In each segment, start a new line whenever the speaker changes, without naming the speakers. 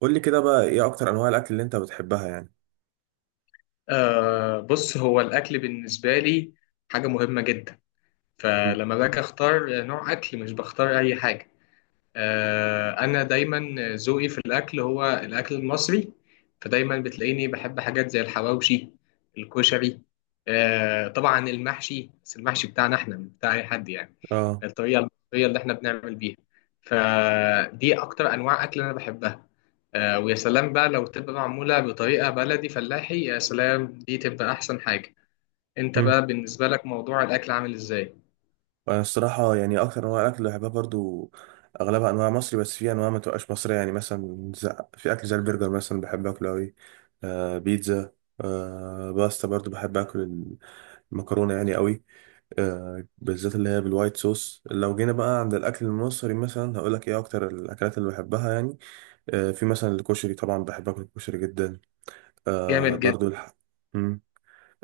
قول لي كده بقى ايه اكتر انواع الاكل اللي انت بتحبها يعني؟
بص هو الأكل بالنسبة لي حاجة مهمة جدا.
مم.
فلما باجي أختار نوع أكل مش بختار أي حاجة. انا دايما ذوقي في الاكل هو الاكل المصري، فدايما بتلاقيني بحب حاجات زي الحواوشي، الكشري، طبعا المحشي، بس المحشي بتاعنا احنا مش بتاع اي حد يعني
اه.
الطريقه المصريه اللي احنا بنعمل بيها. فدي اكتر انواع اكل انا بحبها. ويا سلام بقى لو تبقى معموله بطريقه بلدي فلاحي، يا سلام دي تبقى احسن حاجه. انت
مم.
بقى بالنسبه لك موضوع الاكل عامل ازاي؟
انا الصراحه يعني اكتر انواع الاكل اللي بحبها برضو اغلبها انواع مصري، بس في انواع ما تبقاش مصريه، يعني مثلا في اكل زي البرجر مثلا بحب اكله قوي. بيتزا. باستا برضو بحب اكل المكرونه يعني قوي، بالذات اللي هي بالوايت صوص. لو جينا بقى عند الاكل المصري مثلا هقول لك ايه اكتر الاكلات اللي بحبها يعني. في مثلا الكشري، طبعا بحب اكل الكشري جدا. آه
جامد جدا.
برضو الح...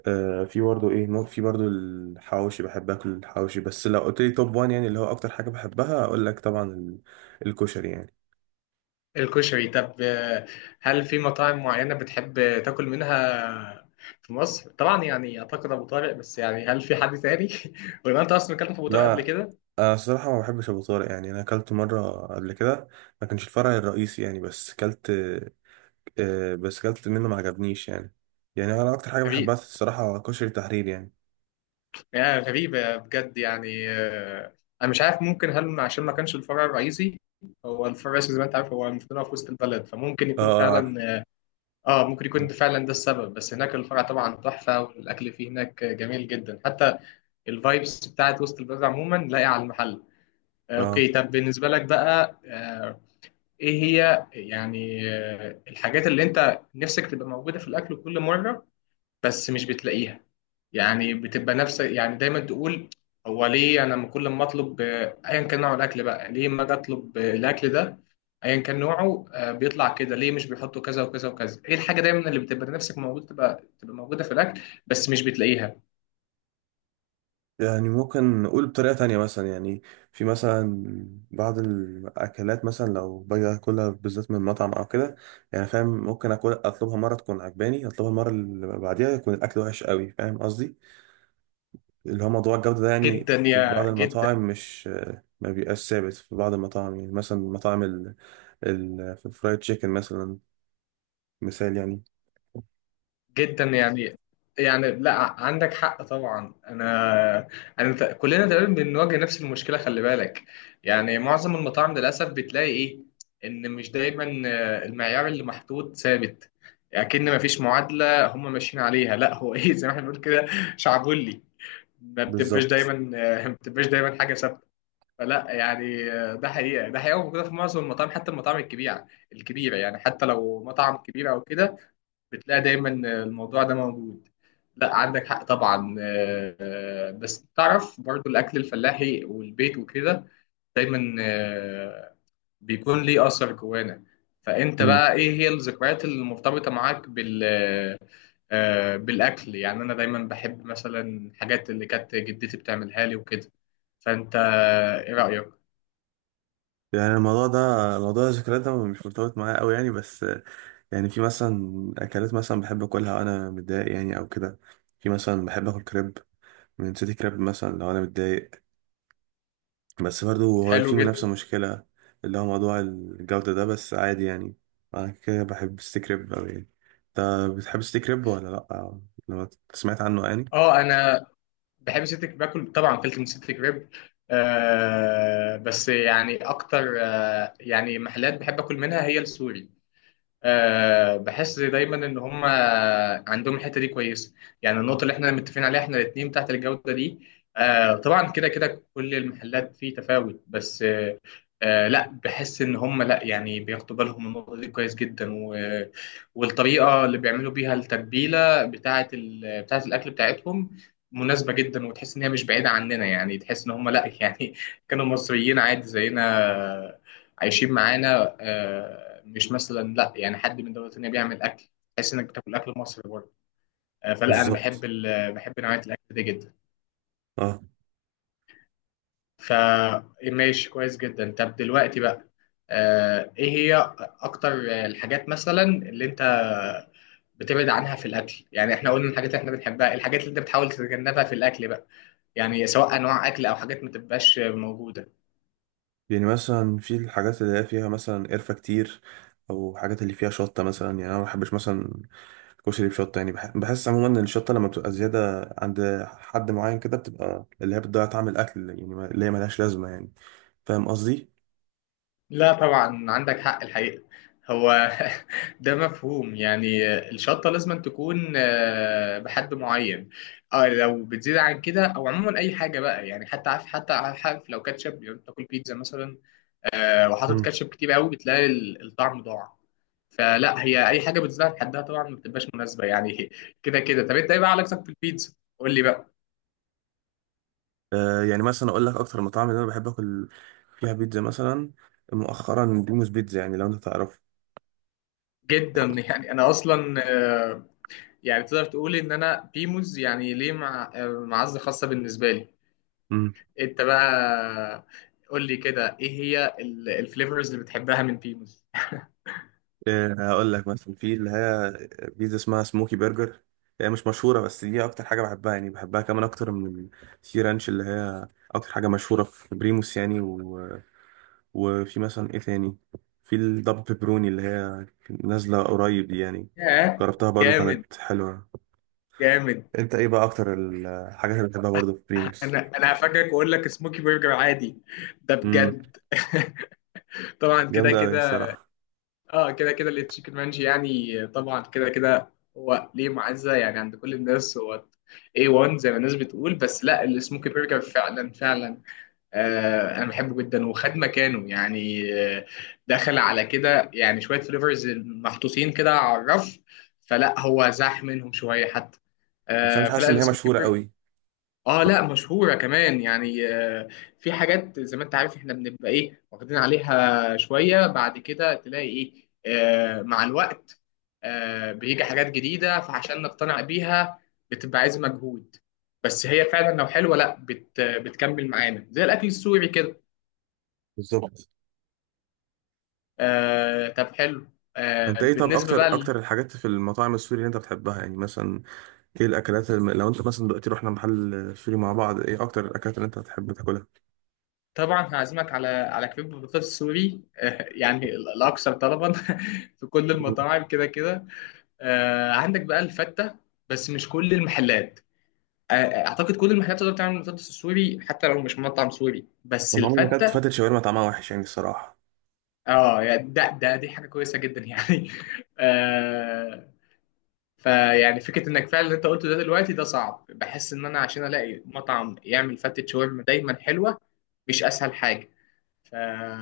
في برضه ايه، ممكن في برضه الحواوشي، بحب اكل الحواوشي. بس لو قلت لي توب وان يعني اللي هو اكتر حاجه بحبها اقول لك طبعا الكشري يعني.
الكشري طب هل في مطاعم معينة بتحب تاكل منها في مصر؟ طبعا يعني أعتقد أبو طارق، بس يعني هل في حد تاني؟ ولا أنت أصلا أكلت في أبو طارق قبل
لا،
كده؟
انا الصراحه ما بحبش ابو طارق يعني. انا اكلت مره قبل كده، ما كانش الفرع الرئيسي يعني، بس اكلت. بس اكلت منه ما عجبنيش يعني. يعني انا اكتر حاجه
غريب،
بحبها الصراحه كشري تحرير يعني.
يعني غريبة بجد يعني. أنا مش عارف، ممكن هل عشان ما كانش الفرع الرئيسي. هو الفرع الرئيسي زي ما أنت عارف هو المفروض إن هو في وسط البلد، فممكن
اه،
يكون
اه، عارف،
فعلا. آه ممكن يكون ده فعلا ده السبب. بس هناك الفرع طبعا تحفة والأكل فيه هناك جميل جدا، حتى الفايبس بتاعت وسط البلد عموما لاقية على المحل.
اه.
اوكي. طب بالنسبة لك بقى ايه هي يعني الحاجات اللي انت نفسك تبقى موجودة في الاكل كل مرة بس مش بتلاقيها؟ يعني بتبقى نفس، يعني دايما تقول هو ليه انا لما كل ما اطلب ايا كان نوع الاكل بقى، ليه ما اجي اطلب الاكل ده ايا كان نوعه بيطلع كده؟ ليه مش بيحطوا كذا وكذا وكذا؟ ايه الحاجة دايما اللي بتبقى نفسك موجودة تبقى موجودة في الاكل بس مش بتلاقيها؟
يعني ممكن نقول بطريقة تانية مثلا يعني، في مثلا بعض الأكلات مثلا لو باجي أكلها بالذات من مطعم أو كده، يعني فاهم، ممكن أكل أطلبها مرة تكون عجباني أطلبها المرة اللي بعديها يكون الأكل وحش قوي، فاهم قصدي؟ اللي هو موضوع الجودة ده، يعني
جدا
في بعض
يا جدا.
المطاعم مش، ما بيبقاش ثابت في بعض المطاعم، يعني مثلا مطاعم في الفرايد تشيكن مثلا، مثال يعني.
جدا يعني لا عندك حق طبعا. كلنا تقريبا بنواجه نفس المشكله، خلي بالك. يعني معظم المطاعم للاسف بتلاقي ايه، ان مش دايما المعيار اللي محطوط ثابت. اكن ما فيش معادله هم ماشيين عليها، لا هو ايه زي ما احنا بنقول كده، شعبولي. ما بتبقاش دايما
بالظبط.
ما بتبقاش دايما حاجه ثابته. فلا يعني ده حقيقه، ده حقيقه موجوده في معظم المطاعم، حتى المطاعم الكبيره. يعني حتى لو مطعم كبير او كده بتلاقي دايما الموضوع ده موجود. لا عندك حق طبعا. بس تعرف برضو الاكل الفلاحي والبيت وكده دايما بيكون ليه اثر جوانا. فانت
مم.
بقى ايه هي الذكريات المرتبطه معاك بالاكل؟ يعني انا دايما بحب مثلا الحاجات اللي كانت جدتي بتعملها لي وكده. فانت ايه رايك؟
يعني الموضوع ده، موضوع الذكريات ده مش مرتبط معايا قوي يعني، بس يعني في مثلا اكلات مثلا بحب اكلها وانا متضايق يعني او كده. في مثلا بحب اكل كريب من سيتي كريب مثلا لو انا متضايق، بس برضه هو في
حلو جدا.
منافسة مشكلة اللي هو موضوع الجودة ده، بس عادي يعني. أنا كده بحب ستيك ريب أوي يعني. أنت بتحب ستيك ريب ولا لأ؟ لما سمعت عنه يعني.
اه انا بحب سيتك باكل طبعا، فلت من سيتك ريب. آه بس يعني اكتر آه يعني محلات بحب اكل منها هي السوري. أه بحس دايما ان هم عندهم الحته دي كويسه. يعني النقطه اللي احنا متفقين عليها احنا الاثنين بتاعت الجوده دي. أه طبعا كده كده كل المحلات فيه تفاوت، بس أه. أه لا بحس ان هم لا يعني بياخدوا بالهم من النقطه دي كويس جدا، و والطريقه اللي بيعملوا بيها التتبيله بتاعه الاكل بتاعتهم مناسبه جدا، وتحس ان هي مش بعيده عننا. يعني تحس ان هم لا يعني كانوا مصريين عادي زينا، عايشين معانا. مش مثلا لا يعني حد من دوله تانيه بيعمل اكل، تحس انك بتاكل اكل مصري برضه. فلا انا
بالظبط.
بحب نوعيه الاكل دي جدا.
اه.
فماشي كويس جدا. طب دلوقتي بقى ايه هي اكتر الحاجات مثلا اللي انت بتبعد عنها في الاكل؟ يعني احنا قلنا الحاجات اللي احنا بنحبها، الحاجات اللي انت بتحاول تتجنبها في الاكل بقى، يعني سواء انواع اكل او حاجات ما تبقاش موجوده.
يعني مثلا في الحاجات اللي هي فيها مثلا قرفة كتير، أو حاجات اللي فيها شطة مثلا، يعني أنا ما بحبش مثلا الكشري بشطة يعني. بحس عموما إن الشطة لما بتبقى زيادة عند حد معين كده بتبقى اللي هي بتضيع طعم الأكل يعني، اللي هي ملهاش لازمة يعني. فاهم قصدي؟
لا طبعا عندك حق الحقيقة. هو ده مفهوم يعني الشطة لازم تكون بحد معين. اه لو بتزيد عن كده او عموما اي حاجة بقى يعني، حتى عارف حتى عارف لو كاتشب، لو بتاكل بيتزا مثلا وحاطط كاتشب كتير قوي بتلاقي الطعم ضاع. فلا هي اي حاجة بتزيد عن حدها طبعا ما بتبقاش مناسبة يعني كده كده. طب انت ايه بقى علاقتك في البيتزا؟ قول لي بقى.
يعني مثلا اقول لك اكتر المطاعم اللي انا بحب اكل فيها بيتزا مثلا، مؤخرا دوموس بيتزا، يعني لو انت تعرف.
جدا يعني. انا اصلا يعني تقدر تقول ان انا بيموز يعني ليه معزه خاصه بالنسبه لي.
امم
انت بقى قول لي كده ايه هي الفليفرز اللي بتحبها من بيموز؟
هقول لك مثلا في اللي هي بيتزا اسمها سموكي برجر، هي مش مشهوره بس دي اكتر حاجه بحبها يعني، بحبها كمان اكتر من السي رانش اللي هي اكتر حاجه مشهوره في بريموس يعني. و... وفي مثلا ايه تاني، في الدبل بيبروني اللي هي نازله قريب دي يعني،
ياه.
جربتها برضو
جامد.
كانت حلوه.
جامد.
انت ايه بقى اكتر الحاجات اللي بتحبها برضو في بريموس؟
انا هفاجئك واقول لك سموكي برجر عادي. ده
امم
بجد. طبعا كده
جامده قوي
كده.
الصراحه.
اه كده كده التشيكن مانجي يعني طبعا كده كده، هو ليه معزه يعني عند كل الناس، هو A1 زي ما الناس بتقول. بس لا السموكي برجر فعلا فعلا انا بحبه جدا وخد مكانه يعني. آه، دخل على كده يعني شويه فليفرز محطوطين كده على الرف، فلا هو زاح منهم شويه حتى
بس انا مش حاسس
فلا
ان هي
السموكي
مشهوره
برجر.
قوي.
اه لا مشهوره كمان يعني في حاجات زي ما انت عارف احنا بنبقى ايه واخدين عليها شويه، بعد كده تلاقي ايه مع الوقت بيجي حاجات جديده، فعشان نقتنع بيها بتبقى عايز مجهود. بس هي فعلا لو حلوه لا بتكمل معانا زي الاكل السوري كده.
بالظبط.
آه طب حلو. آه
انت ايه طب
بالنسبة
اكتر
بقى
اكتر الحاجات في المطاعم السوري اللي انت بتحبها يعني؟ مثلا ايه الاكلات لو انت مثلا دلوقتي رحنا محل سوري مع بعض ايه اكتر الاكلات اللي انت بتحب تاكلها؟
طبعا هعزمك على كريب بطاطس سوري، آه يعني الأكثر طلبا في كل
مم.
المطاعم كده كده. آه عندك بقى الفتة، بس مش كل المحلات. آه أعتقد كل المحلات تقدر تعمل بطاطس سوري حتى لو مش مطعم سوري، بس
انا عمري ما اكلت
الفتة.
فتة شاورما، طعمها وحش يعني الصراحه.
اه يعني ده دي حاجة كويسة جدا يعني. آه فيعني فكرة انك فعلا اللي انت قلته ده دلوقتي ده صعب. بحس ان انا عشان الاقي مطعم يعمل فتة شاورما دايما حلوة مش اسهل حاجة. ف...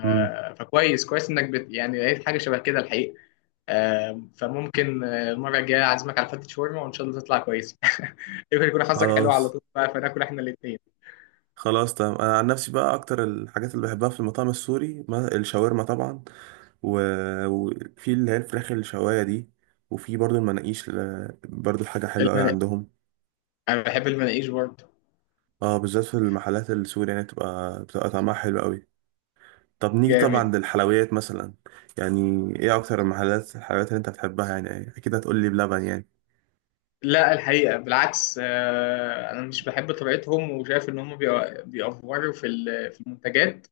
امم
فكويس، يعني لقيت حاجة شبه كده الحقيقة. فممكن المرة الجاية أعزمك على فتة شاورما، وإن شاء الله تطلع كويسة يمكن يكون حظك حلو على
خلاص
طول بقى، فناكل إحنا الاتنين.
خلاص تمام. انا عن نفسي بقى اكتر الحاجات اللي بحبها في المطاعم السوري الشاورما طبعا، و... وفي اللي هي الفراخ الشوايه دي، وفي برضو المناقيش، برضو حاجه حلوه قوي
المناقيش.
عندهم.
أنا بحب المناقيش برضه.
اه، بالذات في المحلات السوري يعني بتبقى طعمها حلو قوي. طب نيجي طبعا
جامد.
للحلويات مثلا، يعني ايه اكتر المحلات الحلويات اللي انت بتحبها يعني؟ اكيد هتقول لي بلبن يعني.
لا الحقيقة بالعكس أنا مش بحب طريقتهم، وشايف إن هم بيأفوروا في المنتجات.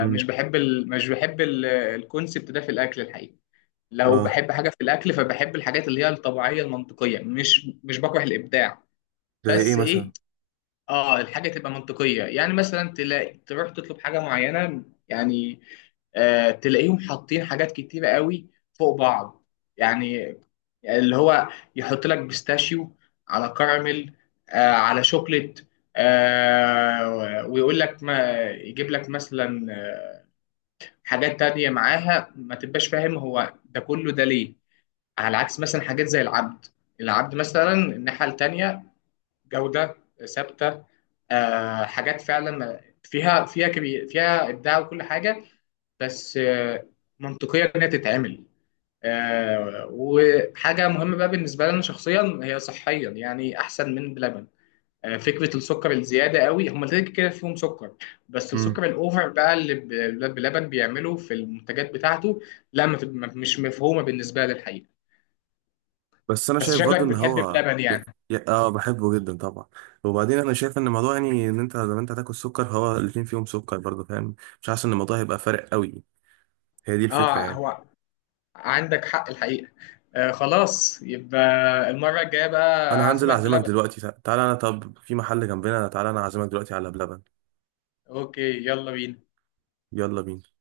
امم
بحب ال... مش بحب ال... الكونسبت ده في الاكل الحقيقي. لو
اه.
بحب حاجه في الاكل فبحب الحاجات اللي هي الطبيعيه المنطقيه، مش بكره الابداع.
زي ايه
بس
مثلا؟
ايه. اه الحاجه تبقى منطقيه يعني، مثلا تلاقي تروح تطلب حاجه معينه يعني آه تلاقيهم حاطين حاجات كتيره قوي فوق بعض. يعني اللي هو يحط لك بيستاشيو على كراميل، آه على شوكليت، آه ويقول لك ما يجيب لك مثلا حاجات تانية معاها، ما تبقاش فاهم هو ده كله ده ليه. على عكس مثلا حاجات زي العبد. العبد مثلا الناحية التانية، جودة ثابتة، آه حاجات فعلا فيها فيها كبير، فيها إبداع وكل حاجة، بس آه منطقية إنها تتعمل. آه وحاجة مهمة بقى بالنسبة لنا شخصيا هي صحيا، يعني أحسن من بلبن. فكره السكر الزياده قوي، هم كده كده فيهم سكر، بس
امم
السكر الاوفر بقى اللي الولاد بلبن بيعمله في المنتجات بتاعته، لا ما تب- ما- مش مفهومه بالنسبه لي الحقيقه.
بس انا
بس
شايف
شكلك
برضو ان
بتحب
هو
بلبن يعني.
اه، بحبه جدا طبعا. وبعدين انا شايف ان الموضوع يعني ان انت لما انت هتاكل سكر هو الاتنين فيهم سكر برضو، فاهم؟ مش حاسس ان الموضوع هيبقى فارق قوي، هي دي الفكره
اه
يعني.
هو عندك حق الحقيقه. خلاص، يبقى المره الجايه بقى
انا هنزل
اعزمك
اعزمك
بلبن.
دلوقتي، تعالى انا، طب في محل جنبنا، تعالى انا اعزمك دلوقتي على بلبن.
اوكي. يلا بينا.
يلا بينا.